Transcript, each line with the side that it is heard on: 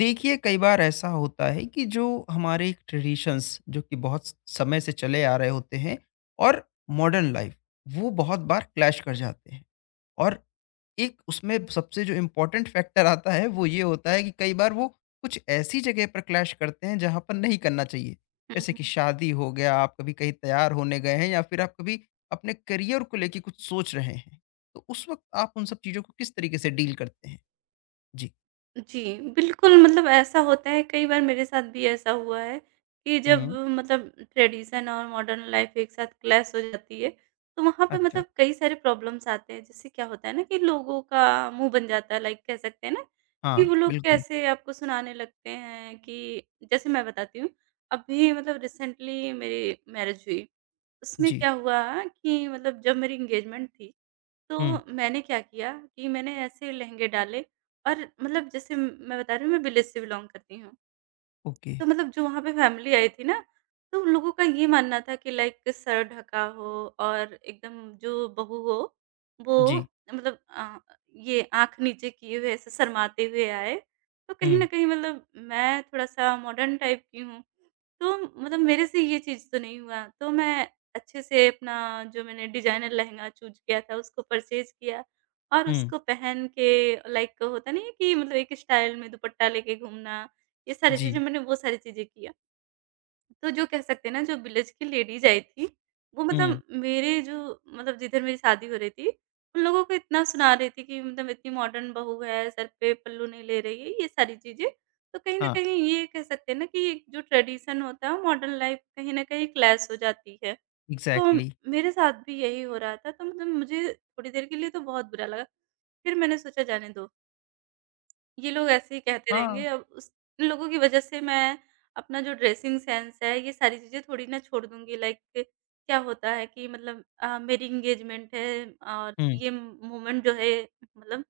left: देखिए, कई बार ऐसा होता है कि जो हमारे एक ट्रेडिशंस जो कि बहुत स समय से चले आ रहे होते हैं और मॉडर्न लाइफ़, वो बहुत बार क्लैश कर जाते हैं। और एक उसमें सबसे जो इम्पोर्टेंट फैक्टर आता है, वो ये होता है कि कई बार वो कुछ ऐसी जगह पर क्लैश करते हैं जहाँ पर नहीं करना चाहिए। जैसे कि
right: हुँ,
left: शादी हो गया, आप कभी कहीं तैयार होने गए हैं या फिर आप कभी अपने करियर को लेके कुछ सोच रहे हैं। तो उस वक़्त आप उन सब चीज़ों को किस तरीके से डील करते हैं? जी।
right: जी, बिल्कुल। मतलब ऐसा होता है कई बार मेरे साथ भी ऐसा हुआ है कि
left: हुँ,
right: जब
left: हुँ।
right: मतलब ट्रेडिशन और मॉडर्न लाइफ़ एक साथ क्लैश हो जाती है, तो वहाँ पे
left: अच्छा।
right: मतलब कई सारे प्रॉब्लम्स आते हैं। जैसे क्या होता है ना कि लोगों का मुँह बन जाता है, लाइक कह सकते हैं ना कि
left: हाँ,
right: वो लोग
left: बिल्कुल।
right: कैसे आपको सुनाने लगते हैं। कि जैसे मैं बताती हूँ, अभी मतलब रिसेंटली मेरी मैरिज हुई। उसमें
left: जी।
right: क्या हुआ कि मतलब जब मेरी एंगेजमेंट थी, तो
left: हुँ,
right: मैंने क्या किया कि मैंने ऐसे लहँगे डाले। और मतलब जैसे मैं बता रही हूँ, मैं विलेज से बिलॉन्ग करती हूँ।
left: ओके।
right: तो मतलब जो वहाँ पे फैमिली आई थी ना, तो उन लोगों का ये मानना था कि लाइक सर ढका हो और एकदम जो बहू हो,
left: जी।
right: वो मतलब ये आँख नीचे किए हुए ऐसे शर्माते हुए आए। तो कहीं न
left: हुँ,
right: कहीं मतलब मैं थोड़ा-सा मॉडर्न टाइप की हूँ, तो मतलब मेरे से ये चीज़ तो नहीं हुआ। तो मैं अच्छे से अपना जो मैंने डिज़ाइनर लहँगा चूज़ किया था, उसको परचेज़ किया और
left: हुँ,
right: उसको पहन के, लाइक होता नहीं है कि मतलब एक स्टाइल में दुपट्टा लेके घूमना, ये सारी चीज़ें
left: जी।
right: मैंने वो सारी चीज़ें किया। तो जो कह सकते हैं ना, जो विलेज की लेडीज़ आई थी, वो
left: हुँ,
right: मतलब मेरे जो मतलब जिधर मेरी शादी हो रही थी, उन लोगों को इतना सुना रही थी कि मतलब इतनी मॉडर्न बहू है, सर पे पल्लू नहीं ले रही है, ये सारी चीज़ें। तो कहीं न
left: हाँ,
right: कहीं ये कह सकते हैं ना कि एक जो ट्रेडिशन होता है, मॉडर्न लाइफ़ कहीं न कहीं क्लैश हो जाती है। तो
left: एग्ज़ैक्टली।
right: मेरे साथ भी यही हो रहा था, तो मतलब मुझे थोड़ी देर के लिए तो बहुत बुरा लगा। फिर मैंने सोचा जाने दो। ये लोग ऐसे ही कहते
left: हाँ,
right: रहेंगे। अब उस इन लोगों की वज़ह से मैं अपना जो ड्रेसिंग सेंस है, ये सारी चीज़ें थोड़ी ना छोड़ दूँगी। लाइक क्या होता है कि मतलब मेरी एंगेजमेंट है, और
left: हुँ,
right: ये मोमेंट जो है मतलब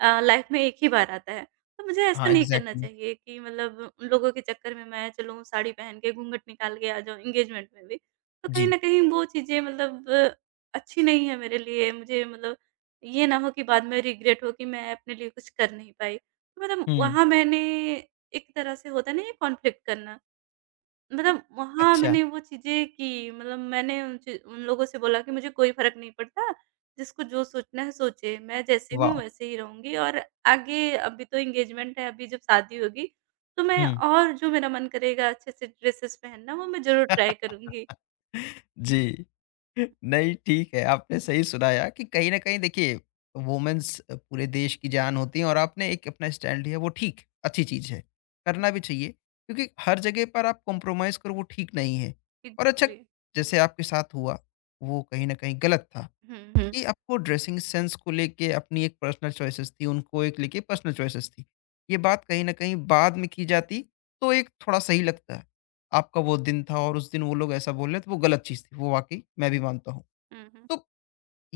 right: लाइफ़ में एक ही बार आता है। तो मुझे ऐसा
left: हाँ,
right: नहीं करना
left: एग्ज़ैक्टली।
right: चाहिए कि मतलब उन लोगों के चक्कर में मैं चलूँ साड़ी पहन के घूँघट निकाल के आ जाऊँ एंगेजमेंट में भी। तो
left: जी।
right: कहीं न कहीं वो चीज़ें मतलब अच्छी नहीं है मेरे लिए। मुझे मतलब ये ना हो कि बाद में रिग्रेट हो कि मैं अपने लिए कुछ कर नहीं पाई। मतलब
left: हुँ,
right: वहाँ मैंने एक तरह से, होता नहीं है कॉन्फ्लिक्ट करना, मतलब वहाँ
left: अच्छा,
right: मैंने वो चीज़ें की। मतलब मैंने उन लोगों से बोला कि मुझे कोई फ़र्क नहीं पड़ता, जिसको जो सोचना है सोचे, मैं जैसे हूँ
left: वॉव!
right: वैसे ही रहूँगी। और आगे अभी तो एंगेजमेंट है, अभी जब शादी होगी, तो मैं
left: हुँ।
right: और जो मेरा मन करेगा अच्छे से ड्रेसेस पहनना, वो मैं ज़रूर ट्राई करूँगी।
left: जी। नहीं, ठीक है, आपने सही सुनाया कि कहीं न कहीं देखिए, वुमेन्स पूरे देश की जान होती हैं और आपने एक अपना स्टैंड लिया, वो ठीक, अच्छी चीज़ है।
right: हुँ,
left: करना भी चाहिए, क्योंकि हर जगह पर आप कॉम्प्रोमाइज़ करो, वो ठीक नहीं है। और अच्छा,
right: एग्ज़ैक्टली।
left: जैसे आपके साथ हुआ, वो कहीं न कहीं गलत था।
right: हुँ, हुँ।
left: कि आपको ड्रेसिंग सेंस को लेके अपनी एक पर्सनल चॉइसेस थी, उनको एक लेके पर्सनल चॉइसेस थी। ये बात कहीं न कहीं बाद में की जाती तो एक थोड़ा सही लगता है। आपका वो दिन था और उस दिन वो लोग ऐसा बोल रहे तो वो गलत चीज़ थी, वो वाक़ई मैं भी मानता हूँ।
right: हुँ, हुँ।
left: तो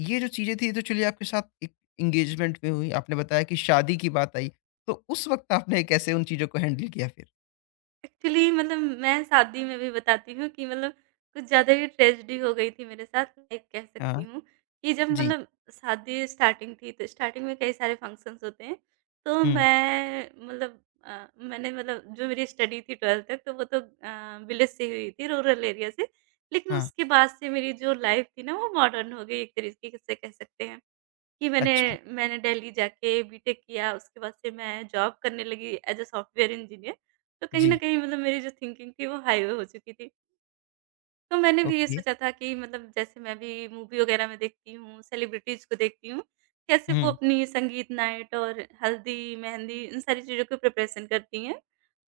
left: ये जो चीज़ें थी ये तो चलिए आपके साथ एक एंगेजमेंट में हुई, आपने बताया कि शादी की बात आई, तो उस वक़्त आपने कैसे उन चीज़ों को हैंडल किया फिर?
right: एक्चुअली मतलब मैं शादी में भी बताती हूँ कि मतलब कुछ ज़्यादा ही ट्रेजेडी हो गई थी मेरे साथ, लाइक कह सकती
left: हाँ,
right: हूँ कि जब
left: जी।
right: मतलब शादी स्टार्टिंग थी, तो स्टार्टिंग में कई सारे फंक्शंस होते हैं। तो
left: हुँ,
right: मैं मतलब मैंने मतलब जो मेरी स्टडी थी 12th तक, तो वो तो विलेज से ही हुई थी, रूरल एरिया से। लेकिन
left: हाँ,
right: उसके बाद से मेरी जो लाइफ़ थी ना, वो मॉडर्न हो गई एक तरीके से कह सकते हैं। कि मैंने
left: अच्छा,
right: मैंने दिल्ली जाके बीटेक किया, उसके बाद से मैं जॉब करने लगी एज़ अ सॉफ्टवेयर इंजीनियर। तो कहीं न
left: जी,
right: कहीं मतलब मेरी जो थिंकिंग थी वो हाईवे हो चुकी थी। तो मैंने भी ये
left: ओके।
right: सोचा था कि मतलब जैसे मैं भी मूवी वगैरह में देखती हूँ, सेलिब्रिटीज़ को देखती हूँ, कैसे वो
left: हुँ,
right: अपनी संगीत नाइट और हल्दी, मेहंदी इन सारी चीज़ों की प्रिपरेशन करती हैं।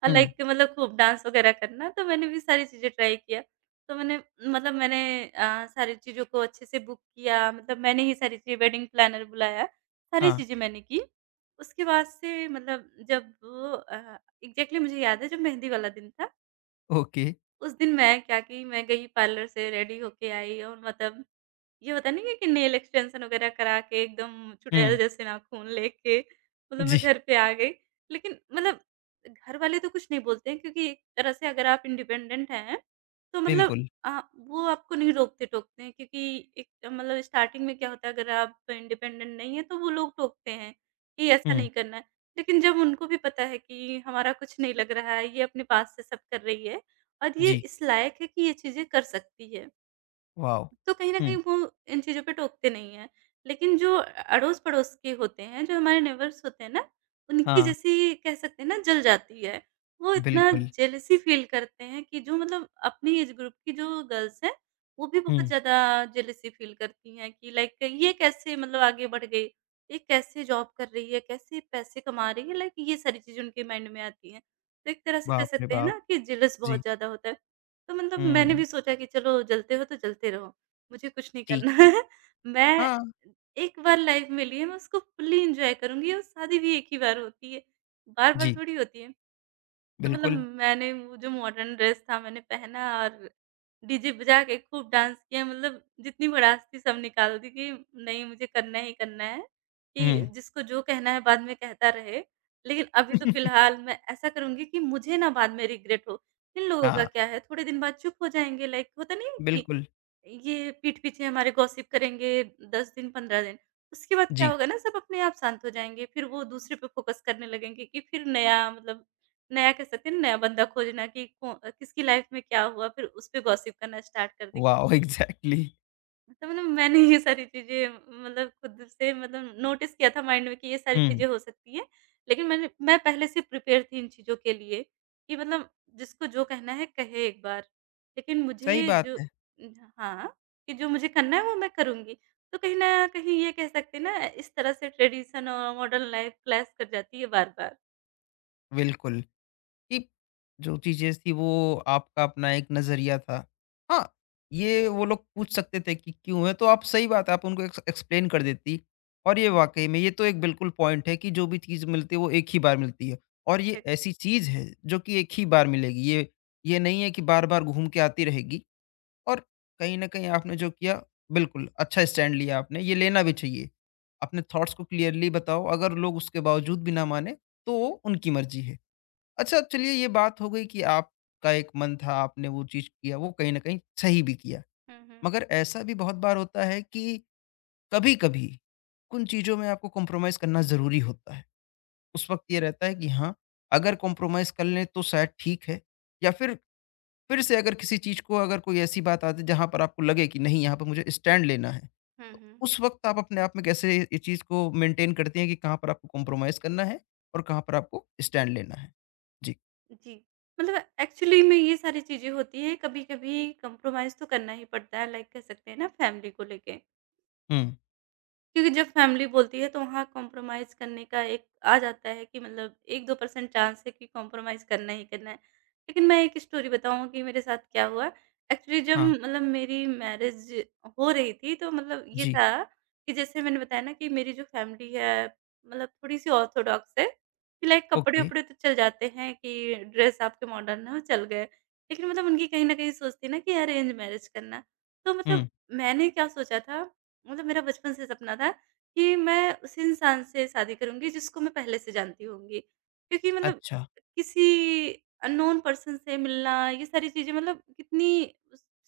right: और
left: हुँ,
right: लाइक मतलब खूब डांस वगैरह करना, तो मैंने भी सारी चीज़ें ट्राई किया। तो मैंने मतलब मैंने सारी चीज़ों को अच्छे से बुक किया, मतलब मैंने ही सारी चीज़ें वेडिंग प्लानर बुलाया, सारी
left: हाँ,
right: चीज़ें मैंने की। उसके बाद से मतलब जब एग्ज़ैक्टली मुझे याद है जब मेहंदी वाला दिन था,
left: ओके।
right: उस दिन मैं क्या की मैं गई पार्लर से रेडी होके आई। और मतलब ये होता नहीं है कि नेल एक्सटेंशन वगैरह करा के एकदम चुड़ैल
left: हुँ,
right: जैसे नाखून लेके मतलब मैं
left: जी,
right: घर पे आ गई। लेकिन मतलब घर वाले तो कुछ नहीं बोलते हैं, क्योंकि एक तरह से अगर आप इंडिपेंडेंट हैं, तो मतलब
left: बिल्कुल।
right: वो आपको नहीं रोकते-टोकते हैं। क्योंकि एक मतलब स्टार्टिंग में क्या होता है, अगर आप इंडिपेंडेंट नहीं हैं, तो वो लोग टोकते हैं कि ऐसा
left: हुँ।
right: नहीं करना है। लेकिन जब उनको भी पता है कि हमारा कुछ नहीं लग रहा है, ये अपने पास से सब कर रही है, और ये
left: जी।
right: इस लायक है कि ये चीज़ें कर सकती है।
left: वाओ!
right: तो कहीं न
left: हुँ,
right: कहीं वो इन चीज़ों पे टोकते नहीं हैं। लेकिन जो अड़ोस-पड़ोस के होते हैं, जो हमारे नेबर्स होते हैं ना, उनकी
left: हाँ।
right: जैसी कह सकते हैं ना जल जाती है। वो इतना
left: बिल्कुल।
right: जेलसी फ़ील करते हैं कि जो मतलब अपनी एज ग्रुप की जो गर्ल्स हैं, वो भी बहुत
left: हुँ।
right: ज़्यादा जेलसी फ़ील करती हैं कि लाइक ये कैसे मतलब आगे बढ़ गई, ये कैसे जॉब कर रही है, कैसे पैसे कमा रही है, लाइक ये सारी चीज़ें उनके माइंड में आती हैं। तो एक तरह से कह
left: बाप रे
right: सकते हैं
left: बाप!
right: ना कि जेलस
left: जी।
right: बहुत ज़्यादा होता है। तो मतलब मैंने
left: हुँ,
right: भी सोचा कि चलो जलते हो तो जलते रहो। मुझे कुछ नहीं
left: ठीक
right: करना है।
left: है।
right: मैं
left: हाँ,
right: एक बार लाइफ़ मिली है, मैं उसको फुल्ली एन्जॉय करूँगी, और शादी भी एक ही बार होती है, बार-बार
left: जी।
right: थोड़ी होती है। तो मतलब
left: बिल्कुल।
right: मैंने वो जो मॉडर्न ड्रेस था मैंने पहना और डीजे बजा के खूब डांस किया। मतलब जितनी भड़ास थी सब निकाल दी, कि नहीं मुझे करना ही करना है, कि
left: हुँ,
right: जिसको जो कहना है बाद में कहता रहे। लेकिन अभी तो फ़िलहाल मैं ऐसा करूँगी कि मुझे ना बाद में रिग्रेट हो। इन लोगों का
left: हाँ,
right: क्या है, थोड़े दिन बाद चुप हो जाएँगे, लाइक होता नहीं है?
left: बिल्कुल।
right: ये पीठ पीछे हमारे गॉसिप करेंगे 10 दिन, 15 दिन। उसके बाद क्या
left: जी।
right: होगा ना, सब अपने आप शांत हो जाएँगे, फिर वो दूसरे पे फ़ोकस करने लगेंगे कि फिर नया मतलब नया कह सकते हैं ना, नया बंदा खोजना कि को किसकी लाइफ़ में क्या हुआ, फिर उसपे गॉसिप करना स्टार्ट कर देंगे।
left: वाओ! एग्ज़ैक्टली
right: तो मतलब मैंने ये सारी चीज़ें मतलब खुद से मतलब नोटिस किया था माइंड में कि ये सारी
left: हुँ।
right: चीज़ें हो सकती हैं। लेकिन मैं पहले से प्रिपेयर थी इन चीज़ों के लिए कि मतलब जिसको जो कहना है कहे एक बार। लेकिन
left: सही
right: मुझे
left: बात
right: जो,
left: है,
right: हाँ, कि जो मुझे करना है वो मैं करूँगी। तो कहीं न कहीं ये कह सकते हैं ना इस तरह से ट्रेडिशन और मॉडर्न लाइफ़ क्लैश कर जाती है बार-बार।
left: बिल्कुल। कि जो चीज़ें थी वो आपका अपना एक नज़रिया था। हाँ, ये वो लोग पूछ सकते थे कि क्यों है? तो आप सही बात है आप उनको एक्सप्लेन कर देती और ये वाक़ई में ये तो एक बिल्कुल पॉइंट है कि जो भी चीज़ मिलती है वो एक ही बार मिलती है और ये ऐसी चीज़ है जो कि एक ही बार मिलेगी। ये नहीं है कि बार-बार घूम के आती रहेगी और कहीं न कहीं आपने जो किया बिल्कुल अच्छा स्टैंड लिया आपने, ये लेना भी चाहिए। अपने थॉट्स को क्लियरली बताओ अगर लोग उसके बावजूद भी ना माने तो उनकी मर्ज़ी है। अच्छा चलिए ये बात हो गई कि आपका एक मन था आपने वो चीज़ किया वो कहीं न कहीं सही भी किया।
right: हुँ, हुँ।
left: मगर ऐसा भी बहुत बार होता है कि कभी-कभी उन चीज़ों में आपको कॉम्प्रोमाइज़ करना ज़रूरी होता है। उस वक़्त ये रहता है कि हाँ, अगर कॉम्प्रोमाइज़ कर लें तो शायद ठीक है या फिर से अगर किसी चीज़ को अगर कोई ऐसी बात आ जाए जहाँ पर आपको लगे कि नहीं यहाँ पर मुझे स्टैंड लेना है।
right: हुँ,
left: तो
right: हुँ।
left: उस वक़्त आप अपने आप में कैसे इस चीज़ को मेंटेन करती हैं कि कहाँ पर आपको कॉम्प्रोमाइज़ करना है और कहाँ पर आपको स्टैंड लेना है? जी।
right: जी, मतलब एक्चुअली में ये सारी चीज़ें होती हैं, कभी-कभी कंप्रोमाइज़ तो करना ही पड़ता है, लाइक कह सकते हैं ना फैमिली को लेके।
left: हुँ,
right: क्योंकि जब फैमिली बोलती है तो वहाँ कॉम्प्रोमाइज़ करने का एक आ जाता है, कि मतलब 1-2% चांस है कि कॉम्प्रोमाइज़ करना ही करना है। लेकिन मैं एक स्टोरी बताऊँ कि मेरे साथ क्या हुआ? एक्चुअली जब
left: हाँ।
right: मतलब मेरी मैरिज हो रही थी तो मतलब ये
left: जी,
right: था कि जैसे मैंने बताया ना, कि मेरी जो फैमिली है मतलब थोड़ी-सी ऑर्थोडॉक्स है, कि लाइक
left: ओके,
right: कपड़े-वपड़े तो चल जाते हैं कि ड्रेस आपके मॉडर्न हो चल गए। लेकिन मतलब उनकी कहीं न कहीं सोच थी ना कि अरेंज मैरिज करना। तो मतलब
left: हुँ,
right: मैंने क्या सोचा था, मतलब मेरा बचपन से सपना था कि मैं उस इंसान से शादी करूँगी जिसको मैं पहले से जानती होंगी। क्योंकि मतलब
left: अच्छा,
right: किसी अननोन पर्सन से मिलना, ये सारी चीज़ें मतलब कितनी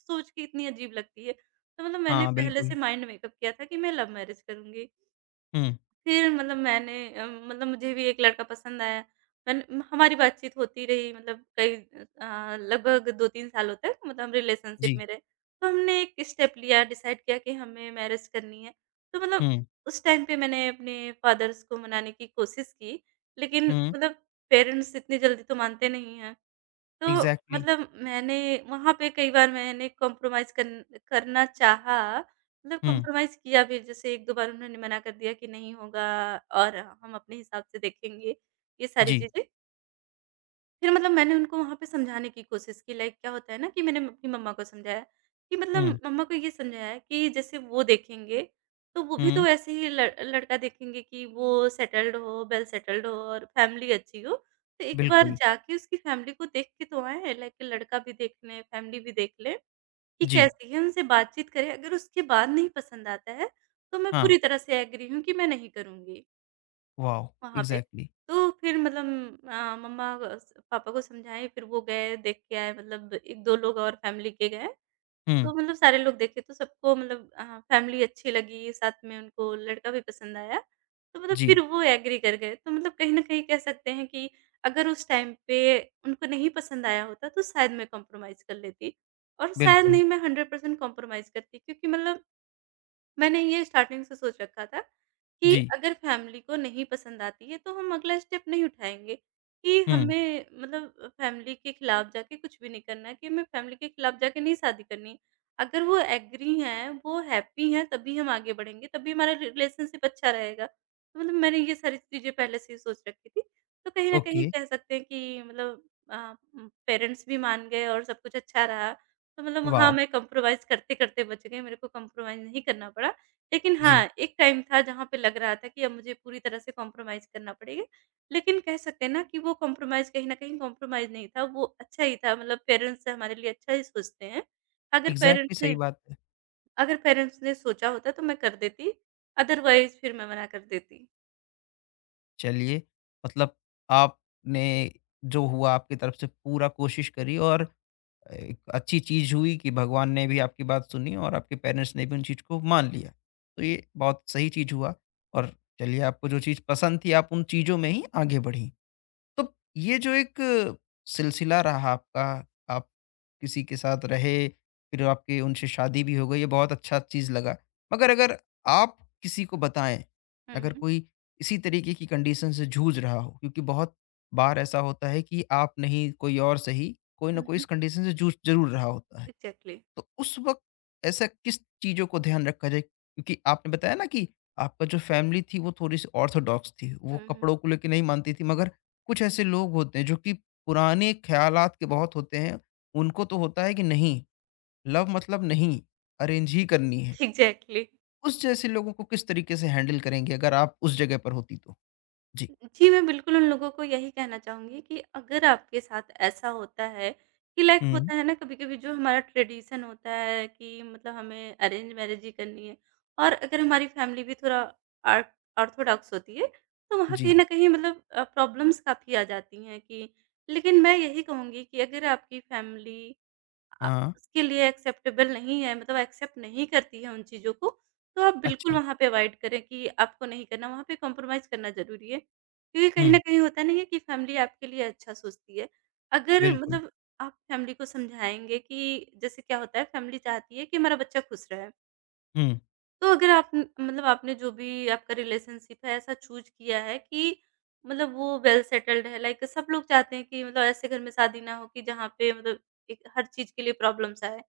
right: सोच के इतनी अजीब लगती है। तो मतलब मैंने
left: हाँ,
right: पहले
left: बिल्कुल,
right: से माइंड मेकअप किया था कि मैं लव मैरिज करूँगी।
left: हुँ,
right: फिर मतलब मैंने मतलब मुझे भी एक लड़का पसंद आया। मैंने म हमारी बातचीत होती रही, मतलब कई लगभग 2-3 सालों तक मतलब हम रिलेशनशिप
left: जी,
right: में रहे। तो हमने एक स्टेप लिया, डिसाइड किया कि हमें मैरिज करनी है। तो मतलब
left: हुँ,
right: उस टाइम पे मैंने अपने फादर्स को मनाने की कोशिश की, लेकिन
left: हुँ,
right: मतलब पेरेंट्स इतनी जल्दी तो मानते नहीं हैं। तो
left: इग्ज़ैक्टली,
right: मतलब मैंने वहाँ पे कई बार मैंने कॉम्प्रोमाइज़ करना चाहा, मतलब
left: हुँ,
right: कॉम्प्रोमाइज़ किया भी, जैसे 1-2 बार उन्होंने मना कर दिया कि नहीं होगा और हम अपने हिसाब से देखेंगे, ये सारी
left: जी,
right: चीज़ें। फिर मतलब मैंने उनको वहाँ पे समझाने की कोशिश की, लाइक क्या होता है ना कि मैंने अपनी मम्मा को समझाया कि
left: हुँ,
right: मतलब मम्मा को ये समझाया कि जैसे वो देखेंगे, तो वो भी
left: हुँ,
right: तो ऐसे ही लड़का देखेंगे कि वो सेटल्ड हो, वेल सेटल्ड हो और फैमिली अच्छी हो, तो एक बार
left: बिल्कुल,
right: जाके उसकी फैमिली को देख के तो आए, लाइक लड़का भी देख लें फैमिली भी देख लें कि
left: जी,
right: कैसी है, उनसे बातचीत करें। अगर उसके बाद नहीं पसंद आता है, तो मैं
left: हाँ,
right: पूरी तरह से एग्री हूँ कि मैं नहीं करूँगी
left: वॉव,
right: वहाँ पे।
left: इग्ज़ैक्टली,
right: तो फिर मतलब मम्मा अ, स पापा को समझाए, फिर वो गए देख के आए, मतलब 1-2 लोग और फैमिली के गए।
left: हुँ,
right: तो मतलब सारे लोग देखे तो सबको मतलब फैमिली अच्छी लगी, साथ में उनको लड़का भी पसंद आया। तो मतलब
left: जी,
right: फिर वो एग्री कर गए। तो मतलब कहीं न कहीं कह सकते हैं कि अगर उस टाइम पे उनको नहीं पसंद आया होता, तो शायद मैं कॉम्प्रोमाइज़ कर लेती, और शायद
left: बिल्कुल,
right: नहीं, मैं 100% कॉम्प्रोमाइज़ करती, क्योंकि मतलब मैंने ये स्टार्टिंग से सोच रखा था कि
left: जी,
right: अगर फैमिली को नहीं पसंद आती है, तो हम अगला स्टेप नहीं उठाएँगे। कि
left: हुँ,
right: हमें मतलब फैमिली के खिलाफ जाके कुछ भी नहीं करना है, कि हमें फैमिली के खिलाफ जाके नहीं शादी करनी है। अगर वो एग्री हैं, वो हैप्पी हैं, तभी हम आगे बढ़ेंगे, तभी हमारा रिलेशनशिप अच्छा रहेगा। तो मतलब मैंने ये सारी चीज़ें पहले से ही सोच रखी थी। तो कहीं न
left: ओके,
right: कहीं कह सकते हैं कि मतलब अ, पेरेंट्स भी मान गए और सब कुछ अच्छा रहा। तो मतलब हाँ,
left: वॉव,
right: मैं कॉम्प्रोमाइज़ करते-करते बच गई, मेरे को कॉम्प्रोमाइज़ नहीं करना पड़ा। लेकिन
left: जी,
right: हाँ, एक टाइम था जहाँ पे लग रहा था कि अब मुझे पूरी तरह से कॉम्प्रोमाइज़ करना पड़ेगा। लेकिन कह सकते हैं ना कि वो कॉम्प्रोमाइज़ कहीं न कहीं कॉम्प्रोमाइज़ नहीं था, वो अच्छा ही था। मतलब पेरेंट्स हमारे लिए अच्छा ही सोचते हैं। अगर
left: इग्ज़ैक्टली
right: पेरेंट्स
left: सही
right: ने
left: बात है।
right: अगर पेरेंट्स ने सोचा होता तो मैं कर देती, अदरवाइज़ फिर मैं मना कर देती।
left: चलिए, मतलब आपने जो हुआ आपकी तरफ से पूरा कोशिश करी और एक अच्छी चीज़ हुई कि भगवान ने भी आपकी बात सुनी और आपके पेरेंट्स ने भी उन चीज़ को मान लिया। तो ये बहुत सही चीज़ हुआ और चलिए आपको जो चीज़ पसंद थी आप उन चीज़ों में ही आगे बढ़ीं। तो ये जो एक सिलसिला रहा आपका, आप किसी के साथ रहे, फिर आपकी उनसे शादी भी हो गई, ये बहुत अच्छा चीज़ लगा। मगर अगर आप किसी को बताएँ,
right: हुँ,
left: अगर
right: हुँ।
left: कोई इसी तरीके की कंडीशन से जूझ रहा हो, क्योंकि बहुत बार ऐसा होता है कि आप नहीं, कोई और सही, कोई न
right: हुँ,
left: कोई इस
right: हुँ।
left: कंडीशन से जूझ ज़रूर रहा होता है।
right: एग्ज़ैक्टली।
left: तो उस वक़्त ऐसा किस चीज़ों को ध्यान रखा जाए? क्योंकि आपने बताया ना कि आपका जो फ़ैमिली थी वो थोड़ी-सी ऑर्थोडॉक्स थी, वो
right: हुँ, हुँ।
left: कपड़ों को लेके नहीं मानती थी मगर कुछ ऐसे लोग होते हैं जो कि पुराने ख़्यालात के बहुत होते हैं, उनको तो होता है कि नहीं, लव मतलब नहीं, अरेंज ही करनी है।
right: एग्ज़ैक्टली।
left: उस जैसे लोगों को किस तरीके से हैंडल करेंगे अगर आप उस जगह पर होती तो? जी।
right: जी, मैं बिल्कुल उन लोगों को यही कहना चाहूँगी कि अगर आपके साथ ऐसा होता है कि लाइक
left: हुँ।
right: होता है ना कभी-कभी, जो हमारा ट्रेडिशन होता है कि मतलब हमें अरेंज मैरेज ही करनी है, और अगर हमारी फैमिली भी थोड़ा आर्ट ऑर्थोडॉक्स होती है, तो वहाँ कहीं
left: जी।
right: न कहीं मतलब प्रॉब्लम्स काफ़ी आ जाती हैं कि, लेकिन मैं यही कहूँगी कि अगर आपकी फैमिली अ,
left: हाँ।
right: उसके लिए एक्सेप्टेबल नहीं है, मतलब एक्सेप्ट नहीं करती है उन चीज़ों को, तो आप बिल्कुल
left: अच्छा।
right: वहाँ पे अवॉइड करें कि आपको नहीं करना, वहाँ पे कॉम्प्रोमाइज़ करना ज़रूरी है। क्योंकि कहीं न
left: हुँ।
right: कहीं होता नहीं है कि फैमिली आपके लिए अच्छा सोचती है। अगर
left: बिल्कुल।
right: मतलब आप फैमिली को समझाएँगे कि जैसे क्या होता है, फैमिली चाहती है कि हमारा बच्चा खुश रहे।
left: हुँ।
right: तो अगर आप मतलब आपने जो भी आपका रिलेशनशिप है ऐसा चूज़ किया है कि मतलब वो वेल सेटल्ड है, लाइक सब लोग चाहते हैं कि मतलब ऐसे घर में शादी ना हो कि जहाँ पे मतलब एक हर चीज़ के लिए प्रॉब्लम्स आए।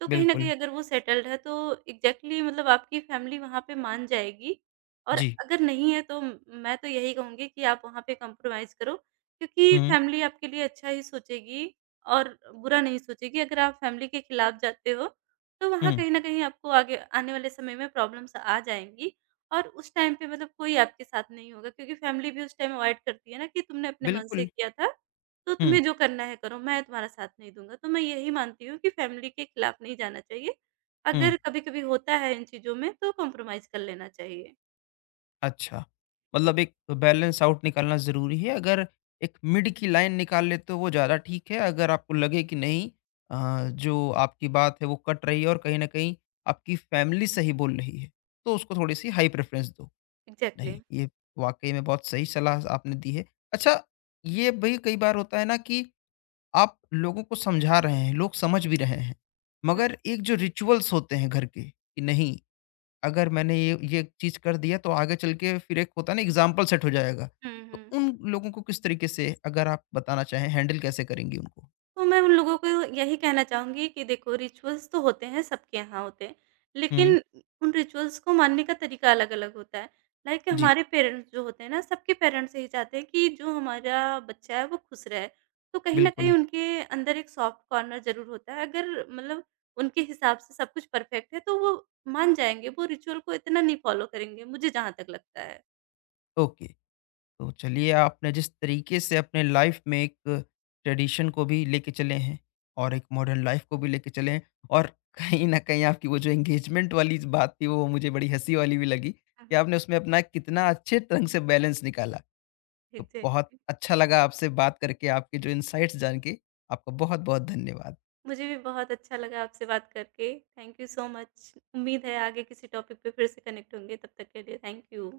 right: तो कहीं न कहीं
left: बिल्कुल।
right: अगर वो सेटल्ड है तो एग्ज़ैक्टली मतलब आपकी फैमिली वहाँ पे मान जाएगी, और
left: जी।
right: अगर नहीं है तो मैं तो यही कहूँगी कि आप वहाँ पे कॉम्प्रोमाइज़ करो, क्योंकि
left: हुँ।
right: फैमिली आपके लिए अच्छा ही सोचेगी और बुरा नहीं सोचेगी। अगर आप फैमिली के खिलाफ जाते हो, तो वहाँ
left: हुँ।
right: कहीं न कहीं आपको आगे आने वाले समय में प्रॉब्लम्स आ जाएँगी, और उस टाइम पे मतलब कोई आपके साथ नहीं होगा, क्योंकि फैमिली भी उस टाइम अवॉइड करती है ना कि तुमने अपने मन से
left: बिल्कुल।
right: किया था। तो
left: हुँ।
right: तुम्हें जो करना है करो, मैं तुम्हारा साथ नहीं दूँगा। तो मैं यही मानती हूँ कि फैमिली के खिलाफ नहीं जाना चाहिए।
left: हुँ।
right: अगर कभी-कभी होता है इन चीज़ों में, तो कॉम्प्रोमाइज़ कर लेना चाहिए।
left: अच्छा,
right: जी,
left: मतलब एक बैलेंस आउट निकालना ज़रूरी है, अगर एक मिड की लाइन निकाल लेते हो वो ज़्यादा ठीक है, अगर आपको लगे कि नहीं जो आपकी बात है वो कट रही है और कहीं न कहीं आपकी फैमिली सही बोल रही है, तो उसको थोड़ी-सी हाई प्रेफ़रेंस दो।
right: एग्ज़ैक्टली।
left: नहीं, ये वाक़ई में बहुत सही सलाह आपने दी है। अच्छा, ये भी कई बार होता है ना कि आप लोगों को समझा रहे हैं, लोग समझ भी रहे हैं,
right: हुँ,
left: मगर एक जो रिचुअल्स होते हैं घर के कि नहीं अगर मैंने ये चीज़ कर दिया तो आगे चल के फिर एक होता है ना एग्जाम्पल सेट हो जाएगा।
right: हुँ,
left: तो
right: हुँ।
left: उन लोगों को किस तरीके से अगर आप बताना चाहें हैंडल कैसे करेंगी उनको?
right: तो मैं उन लोगों को यही कहना चाहूँगी कि देखो, रिचुअल्स तो होते हैं, सबके यहाँ होते हैं।
left: हुँ,
right: लेकिन उन रिचुअल्स को मानने का तरीका अलग-अलग होता है। लाइक
left: जी,
right: हमारे पेरेंट्स जो होते हैं ना, सबके पेरेंट्स यही चाहते हैं कि जो हमारा बच्चा है वो खुश रहे। तो कहीं न कहीं
left: बिल्कुल,
right: उनके अंदर एक सॉफ्ट कॉर्नर ज़रूर होता है। अगर मतलब उनके हिसाब से सब कुछ परफेक्ट है, तो वो मान जाएंगे, वो रिचुअल को इतना नहीं फ़ॉलो करेंगे, मुझे जहाँ तक लगता है।
left: ओके। तो चलिए आपने जिस तरीके से अपने लाइफ़ में एक ट्रेडिशन को भी लेके चले हैं और एक मॉडर्न लाइफ़ को भी लेके चले हैं और कहीं न कहीं आपकी वो जो एंगेजमेंट वाली बात थी वो मुझे बड़ी हँसी वाली भी लगी
right: हुँ,
left: कि
right: हुँ।
left: आपने उसमें अपना कितना अच्छे ढंग से बैलेंस निकाला। तो बहुत
right: एग्ज़ैक्टली।
left: अच्छा लगा आपसे बात करके, आपके जो इनसाइट्स जान के। आपका बहुत-बहुत धन्यवाद।
right: मुझे भी बहुत अच्छा लगा आपसे बात करके। Thank you so much. उम्मीद है आगे किसी टॉपिक पे फिर से कनेक्ट होंगे। तब तक के लिए थैंक यू।